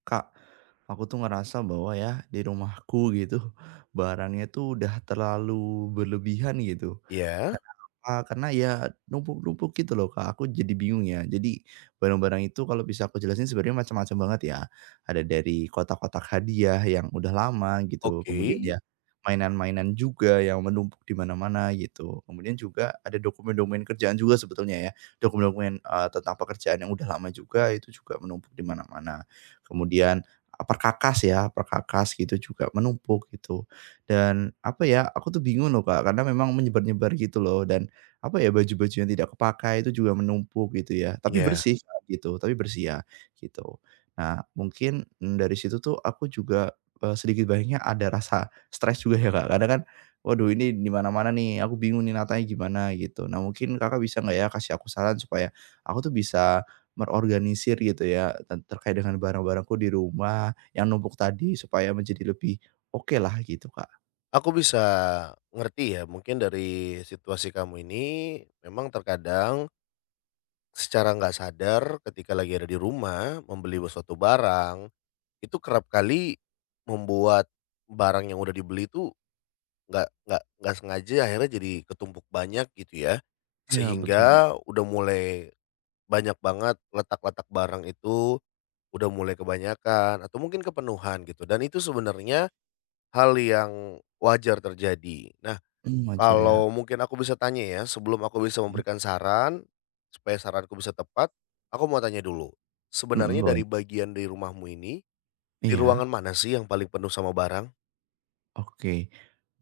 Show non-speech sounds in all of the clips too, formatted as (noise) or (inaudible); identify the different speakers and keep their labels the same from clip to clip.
Speaker 1: Kak, aku tuh ngerasa bahwa ya di rumahku gitu (laughs) barangnya tuh udah terlalu berlebihan gitu.
Speaker 2: Iya,
Speaker 1: Karena apa? Karena ya numpuk-numpuk gitu loh Kak. Aku jadi bingung ya. Jadi barang-barang itu kalau bisa aku jelasin sebenarnya macam-macam banget ya. Ada dari kotak-kotak hadiah yang udah lama gitu.
Speaker 2: oke,
Speaker 1: Kemudian ya mainan-mainan juga yang menumpuk di mana-mana gitu. Kemudian juga ada dokumen-dokumen kerjaan juga sebetulnya ya. Dokumen-dokumen tentang pekerjaan yang udah lama juga itu juga menumpuk di mana-mana kemudian, perkakas ya, perkakas gitu juga menumpuk gitu. Dan apa ya, aku tuh bingung loh, Kak, karena memang menyebar-nyebar gitu loh dan apa ya, baju-baju yang tidak kepakai itu juga menumpuk gitu ya, tapi
Speaker 2: iya.
Speaker 1: bersih Kak, gitu, tapi bersih ya, gitu. Nah, mungkin, dari situ tuh aku juga, sedikit banyaknya ada rasa stres juga ya, Kak, karena kan, waduh ini di mana-mana nih, aku bingung nih natanya gimana gitu. Nah, mungkin Kakak bisa nggak ya kasih aku saran supaya aku tuh bisa merorganisir gitu ya, terkait dengan barang-barangku di rumah yang numpuk tadi supaya menjadi lebih oke lah gitu, Kak.
Speaker 2: Aku bisa ngerti ya, mungkin dari situasi kamu ini memang terkadang secara nggak sadar ketika lagi ada di rumah, membeli suatu barang, itu kerap kali membuat barang yang udah dibeli itu nggak sengaja akhirnya jadi ketumpuk banyak gitu ya.
Speaker 1: Iya betul Bang,
Speaker 2: Sehingga udah mulai banyak banget letak-letak barang itu, udah mulai kebanyakan atau mungkin kepenuhan gitu dan itu sebenarnya hal yang wajar terjadi. Nah,
Speaker 1: mmm, wajar ya.
Speaker 2: kalau mungkin aku bisa tanya ya, sebelum aku bisa
Speaker 1: Mhm,
Speaker 2: memberikan saran, supaya saranku bisa tepat, aku mau tanya dulu.
Speaker 1: mhm,
Speaker 2: Sebenarnya
Speaker 1: boleh.
Speaker 2: dari bagian di rumahmu ini, di
Speaker 1: Iya.
Speaker 2: ruangan mana sih yang paling penuh sama barang?
Speaker 1: Oke.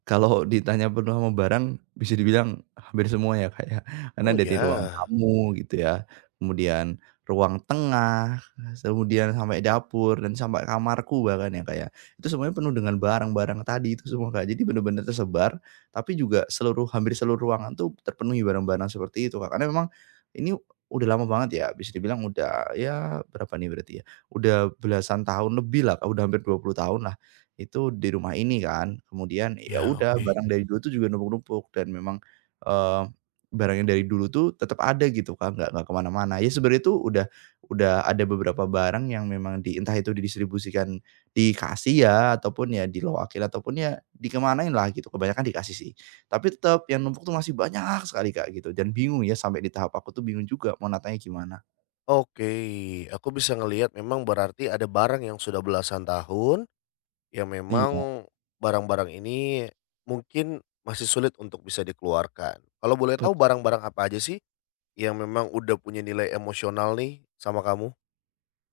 Speaker 1: Kalau ditanya penuh sama barang, bisa dibilang hampir semua ya, Kak, ya. Karena
Speaker 2: Oh
Speaker 1: dari ruang
Speaker 2: ya,
Speaker 1: tamu gitu ya, kemudian ruang tengah, kemudian sampai dapur dan sampai kamarku bahkan ya, Kak, ya. Itu semuanya penuh dengan barang-barang tadi itu semua, Kak. Jadi benar-benar tersebar, tapi juga hampir seluruh ruangan tuh terpenuhi barang-barang seperti itu, Kak. Karena memang ini udah lama banget ya, bisa dibilang udah ya berapa nih berarti ya, udah belasan tahun lebih lah, Kak, udah hampir 20 tahun lah. Itu di rumah ini kan, kemudian ya
Speaker 2: ya
Speaker 1: udah
Speaker 2: oke.
Speaker 1: barang Mhm. dari dulu tuh juga numpuk-numpuk dan memang, eee, barang yang dari dulu tuh tetap ada gitu Kak, nggak kemana-mana. Ya sebenarnya tuh udah ada beberapa barang yang memang di entah itu didistribusikan di kasih ya, ataupun ya diloakin, ataupun ya dikemanain lah gitu, kebanyakan dikasih sih. Tapi tetap yang numpuk tuh masih banyak sekali Kak gitu, dan bingung ya sampai di tahap aku tuh bingung juga mau natanya gimana.
Speaker 2: Oke, aku bisa ngelihat memang berarti ada barang yang sudah belasan tahun, yang
Speaker 1: Iya.
Speaker 2: memang barang-barang ini mungkin masih sulit untuk bisa dikeluarkan. Kalau boleh tahu barang-barang apa aja sih yang memang udah punya nilai emosional nih sama kamu?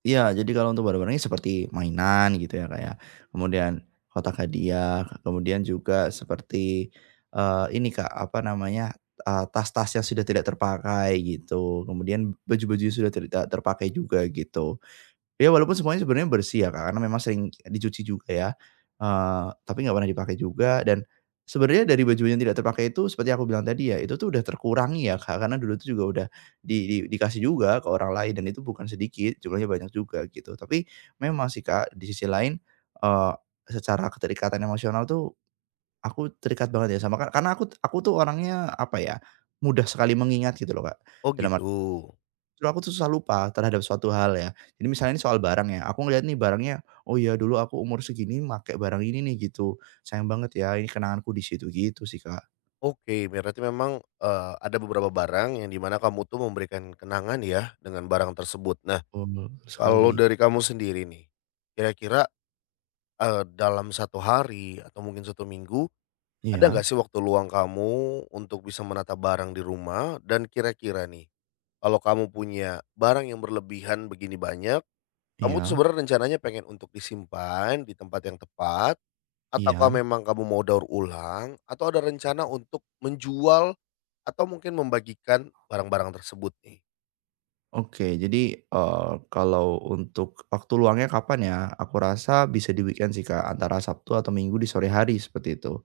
Speaker 1: Iya, jadi kalau untuk barang-barangnya seperti mainan gitu ya, kayak Kemudian kotak hadiah, kemudian juga seperti, ini, Kak, apa namanya, tas-tas yang sudah tidak terpakai gitu, kemudian baju-baju yang sudah tidak terpakai juga gitu. Ya walaupun semuanya sebenarnya bersih ya, Kak, karena memang sering dicuci juga ya, tapi nggak pernah dipakai juga dan sebenarnya dari baju yang tidak terpakai itu seperti aku bilang tadi ya, itu tuh udah terkurangi ya, Kak, karena dulu tuh juga udah di dikasih juga ke orang lain dan itu bukan sedikit, jumlahnya banyak juga gitu. Tapi memang sih, Kak, di sisi lain, eee, secara keterikatan emosional tuh aku terikat banget ya sama Kak, karena aku tuh orangnya apa ya, mudah sekali mengingat gitu loh, Kak.
Speaker 2: Oh
Speaker 1: Dalam
Speaker 2: gitu.
Speaker 1: Justru aku tuh susah lupa terhadap suatu hal ya. Jadi misalnya ini soal barang ya, aku ngeliat nih barangnya, "Oh iya dulu aku umur segini make barang ini nih," gitu. "Sayang banget ya, ini kenanganku di situ," gitu sih, Kak.
Speaker 2: Oke, berarti memang, ada beberapa barang yang dimana kamu tuh memberikan kenangan ya dengan barang tersebut. Nah,
Speaker 1: Oh
Speaker 2: kalau
Speaker 1: sekali.
Speaker 2: dari kamu sendiri nih, kira-kira, dalam satu hari atau mungkin satu minggu, ada nggak
Speaker 1: Iya
Speaker 2: sih waktu luang kamu untuk bisa menata barang di rumah? Dan kira-kira nih, kalau kamu punya barang yang berlebihan begini banyak, kamu tuh
Speaker 1: iya
Speaker 2: sebenarnya rencananya pengen untuk disimpan di tempat yang tepat, ataukah
Speaker 1: iya.
Speaker 2: memang kamu mau daur ulang atau ada rencana untuk menjual atau mungkin membagikan barang-barang tersebut nih?
Speaker 1: Oke, jadi, kalau untuk waktu luangnya kapan ya? Aku rasa bisa di weekend sih, Kak, antara Sabtu atau Minggu di sore hari seperti itu.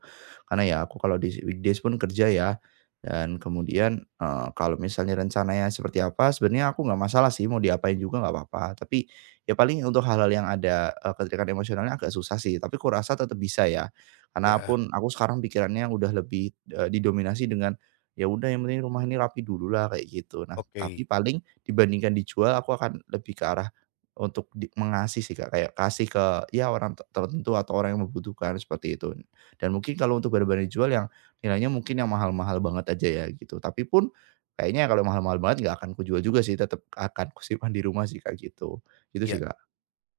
Speaker 1: Karena ya aku kalau di weekdays pun kerja ya, dan kemudian, kalau misalnya rencananya seperti apa, sebenarnya aku nggak masalah sih mau diapain juga nggak apa-apa. Tapi ya paling untuk hal-hal yang ada, keterikatan emosionalnya agak susah sih, tapi aku rasa tetap bisa ya. Karena
Speaker 2: Ya.
Speaker 1: pun aku sekarang pikirannya udah lebih, didominasi dengan, ya udah yang penting rumah ini rapi dulu lah kayak gitu. Nah,
Speaker 2: Oke,
Speaker 1: tapi paling Dibandingkan dijual aku akan lebih ke arah untuk mengasih sih, Kak, kayak kasih ke ya orang tertentu atau orang yang membutuhkan seperti itu. Dan mungkin kalau untuk barang-barang dijual yang nilainya mungkin yang mahal-mahal banget aja ya gitu, tapi pun kayaknya kalau mahal-mahal banget nggak akan kujual juga sih, Tetap akan kusimpan di rumah sih, Kak, gitu. Gitu
Speaker 2: ya
Speaker 1: sih, Kak.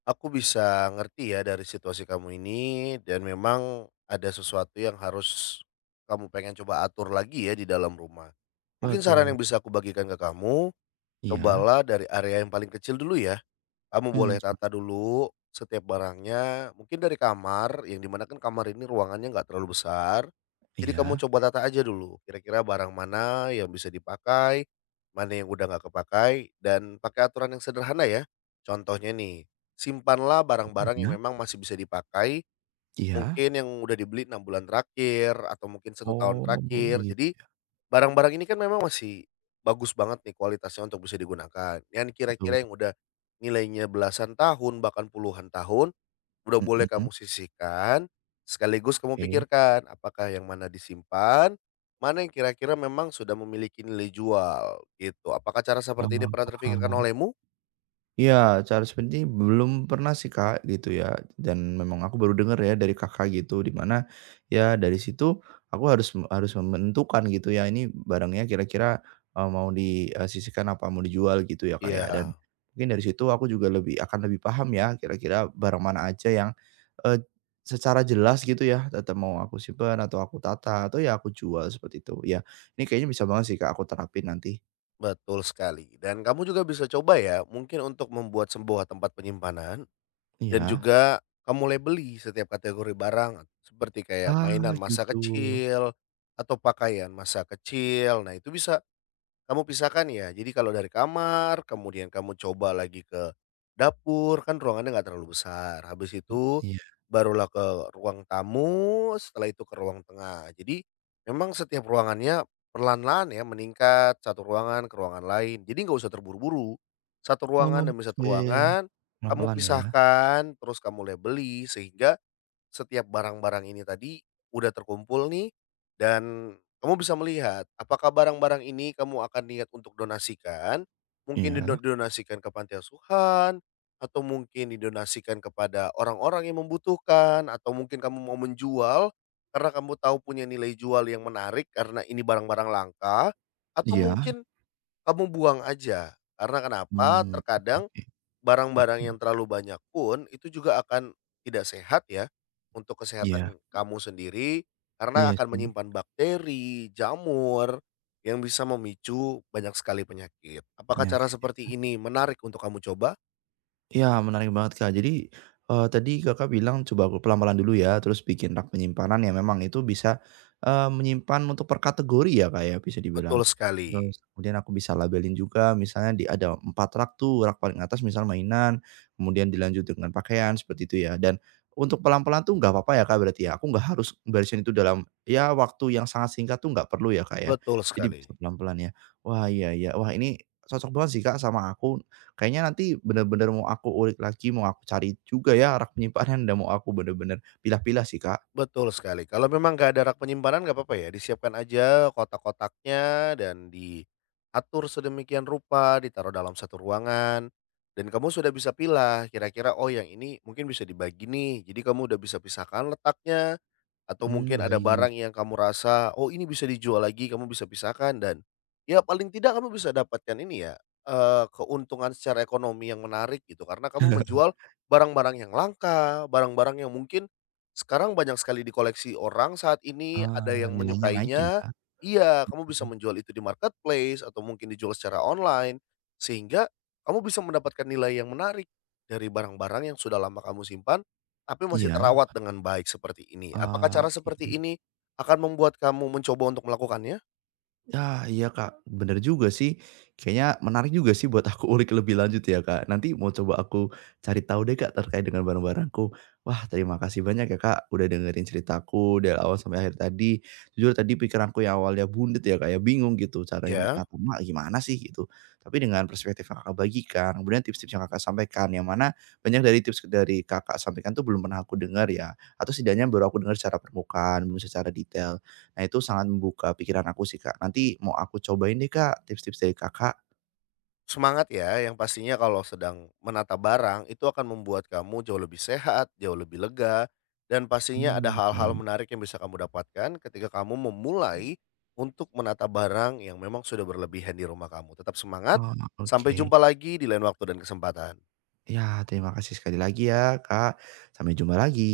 Speaker 2: aku bisa ngerti ya dari situasi kamu ini dan memang ada sesuatu yang harus kamu pengen coba atur lagi ya di dalam rumah. Mungkin saran
Speaker 1: Betul.
Speaker 2: yang bisa aku bagikan ke kamu,
Speaker 1: Iya.
Speaker 2: cobalah dari area yang paling kecil dulu ya. Kamu
Speaker 1: Mmm,
Speaker 2: boleh
Speaker 1: gimana?
Speaker 2: tata dulu setiap barangnya, mungkin dari kamar, yang dimana kan kamar ini ruangannya nggak terlalu besar. Jadi kamu
Speaker 1: Iya,
Speaker 2: coba tata aja dulu, kira-kira barang mana yang bisa dipakai, mana yang udah nggak kepakai, dan pakai aturan yang sederhana ya. Contohnya nih, simpanlah barang-barang yang
Speaker 1: gimana?
Speaker 2: memang masih bisa dipakai,
Speaker 1: Iya?
Speaker 2: mungkin yang udah dibeli 6 bulan terakhir, atau mungkin satu tahun
Speaker 1: Oh,
Speaker 2: terakhir.
Speaker 1: begitu.
Speaker 2: Jadi barang-barang ini kan memang masih bagus banget nih kualitasnya untuk bisa digunakan, yang kira-kira yang udah nilainya belasan tahun, bahkan puluhan tahun, udah boleh
Speaker 1: Mhm,
Speaker 2: kamu sisihkan, sekaligus kamu
Speaker 1: oke.
Speaker 2: pikirkan apakah yang mana disimpan, mana yang kira-kira memang sudah memiliki nilai jual, gitu. Apakah cara seperti ini
Speaker 1: Paham
Speaker 2: pernah
Speaker 1: paham.
Speaker 2: terpikirkan olehmu?
Speaker 1: Iya, cara seperti ini belum pernah sih, Kak, gitu ya, dan memang aku baru dengar ya dari Kakak gitu, di mana ya dari situ aku harus harus menentukan gitu ya, ini barangnya kira-kira, mau disisihkan apa mau dijual gitu ya, Kak, ya, dan
Speaker 2: Iya,
Speaker 1: mungkin dari situ aku juga lebih lebih paham ya kira-kira barang mana aja yang, eee, secara jelas gitu ya, tetap mau aku simpan atau aku tata atau ya aku jual seperti itu. Ya, ini kayaknya bisa banget sih, Kak, aku terapin nanti.
Speaker 2: betul sekali, dan kamu juga bisa coba ya, mungkin untuk membuat sebuah tempat penyimpanan. Dan
Speaker 1: Iya.
Speaker 2: juga kamu labeli setiap kategori barang, seperti kayak mainan
Speaker 1: Ah,
Speaker 2: masa
Speaker 1: gitu.
Speaker 2: kecil, atau pakaian masa kecil. Nah, itu bisa kamu pisahkan ya, jadi kalau dari kamar, kemudian kamu coba lagi ke dapur, kan ruangannya nggak terlalu besar. Habis itu
Speaker 1: Iya.
Speaker 2: barulah ke ruang tamu, setelah itu ke ruang tengah. Jadi memang setiap ruangannya perlahan-lahan ya meningkat satu ruangan ke ruangan lain. Jadi nggak usah terburu-buru. Satu ruangan demi
Speaker 1: Oke,
Speaker 2: satu ruangan kamu
Speaker 1: pelan-pelan ya?
Speaker 2: pisahkan, terus kamu labeli sehingga setiap barang-barang ini tadi udah terkumpul nih dan kamu bisa melihat apakah barang-barang ini kamu akan niat untuk donasikan, mungkin
Speaker 1: Iya
Speaker 2: dido donasikan ke panti asuhan, atau mungkin didonasikan kepada orang-orang yang membutuhkan, atau mungkin kamu mau menjual karena kamu tahu punya nilai jual yang menarik karena ini barang-barang langka, atau
Speaker 1: iya,
Speaker 2: mungkin kamu buang aja. Karena kenapa?
Speaker 1: mmm,
Speaker 2: Terkadang
Speaker 1: oke,
Speaker 2: barang-barang
Speaker 1: paham.
Speaker 2: yang terlalu banyak pun itu juga akan tidak sehat ya, untuk
Speaker 1: Iya
Speaker 2: kesehatan kamu sendiri, karena
Speaker 1: iya
Speaker 2: akan
Speaker 1: sih,
Speaker 2: menyimpan bakteri, jamur, yang bisa memicu banyak sekali penyakit. Apakah cara
Speaker 1: penyakit.
Speaker 2: seperti ini menarik untuk kamu coba?
Speaker 1: Iya, menarik banget, Kak. Jadi, tadi Kakak bilang, "Coba aku pelan-pelan dulu ya," terus bikin rak penyimpanan yang memang itu bisa, menyimpan untuk per kategori ya, Kak, ya, bisa
Speaker 2: Betul
Speaker 1: dibilang.
Speaker 2: sekali
Speaker 1: Terus kemudian aku bisa labelin juga, misalnya ada 4 rak tuh, rak paling atas misal mainan, kemudian dilanjut dengan pakaian, seperti itu ya. Dan untuk pelan-pelan tuh nggak apa-apa ya, Kak, berarti ya? Aku nggak harus barisin itu dalam ya waktu yang sangat singkat tuh nggak perlu ya, Kak, ya?
Speaker 2: betul
Speaker 1: Jadi
Speaker 2: sekali.
Speaker 1: bisa pelan-pelan ya? Wah, iya iya. Wah, ini cocok banget sih, Kak, sama aku. Kayaknya nanti bener-bener mau aku ulik lagi, mau aku cari juga ya rak penyimpanan dan mau aku bener-bener pilah-pilah sih, Kak.
Speaker 2: Betul sekali, kalau memang nggak ada rak penyimpanan nggak apa-apa ya, disiapkan aja kotak-kotaknya dan diatur sedemikian rupa, ditaruh dalam satu ruangan, dan kamu sudah bisa pilah kira-kira, oh yang ini mungkin bisa dibagi nih, jadi kamu udah bisa pisahkan letaknya, atau
Speaker 1: Mmm,
Speaker 2: mungkin ada
Speaker 1: baik.
Speaker 2: barang yang kamu rasa, oh ini bisa dijual lagi, kamu bisa pisahkan dan ya paling tidak kamu bisa dapatkan ini ya, keuntungan secara ekonomi yang menarik gitu, karena kamu
Speaker 1: (laughs)
Speaker 2: menjual barang-barang yang langka, barang-barang yang mungkin sekarang banyak sekali dikoleksi orang saat ini, ada
Speaker 1: Ah,
Speaker 2: yang
Speaker 1: nilainya naik
Speaker 2: menyukainya
Speaker 1: ya?
Speaker 2: iya, kamu bisa
Speaker 1: Mmm,
Speaker 2: menjual itu di marketplace atau mungkin dijual secara online, sehingga kamu bisa mendapatkan nilai yang menarik dari barang-barang yang sudah lama kamu simpan, tapi masih
Speaker 1: iya,
Speaker 2: terawat dengan baik seperti ini. Apakah cara
Speaker 1: eee, i
Speaker 2: seperti ini akan membuat kamu mencoba untuk melakukannya?
Speaker 1: Ah, iya Kak, bener juga sih. Kayaknya menarik juga sih buat aku ulik lebih lanjut ya Kak. Nanti mau coba aku cari tahu deh Kak terkait dengan barang-barangku. Wah terima kasih banyak ya Kak udah dengerin ceritaku dari awal sampai akhir tadi. Jujur tadi pikiranku yang awalnya bundet ya Kak ya, bingung gitu cara
Speaker 2: Ya.
Speaker 1: ngatur emak gimana sih gitu. Tapi dengan perspektif yang Kakak bagikan, kemudian tips-tips yang Kakak sampaikan, yang mana banyak dari tips dari Kakak sampaikan tuh belum pernah aku dengar ya. Atau setidaknya baru aku dengar secara permukaan, belum secara detail. Nah itu sangat membuka pikiran aku sih, Kak. Nanti mau aku cobain deh, Kak, tips-tips dari Kakak.
Speaker 2: Semangat ya, yang pastinya kalau sedang menata barang itu akan membuat kamu jauh lebih sehat, jauh lebih lega, dan pastinya ada
Speaker 1: Hmm,
Speaker 2: hal-hal
Speaker 1: baik.
Speaker 2: menarik yang bisa kamu dapatkan ketika kamu memulai untuk menata barang yang memang sudah berlebihan di rumah kamu. Tetap semangat,
Speaker 1: Oh,
Speaker 2: sampai
Speaker 1: oke.
Speaker 2: jumpa lagi di lain waktu dan kesempatan.
Speaker 1: Ya terima kasih sekali lagi ya, Kak. Sampai jumpa lagi.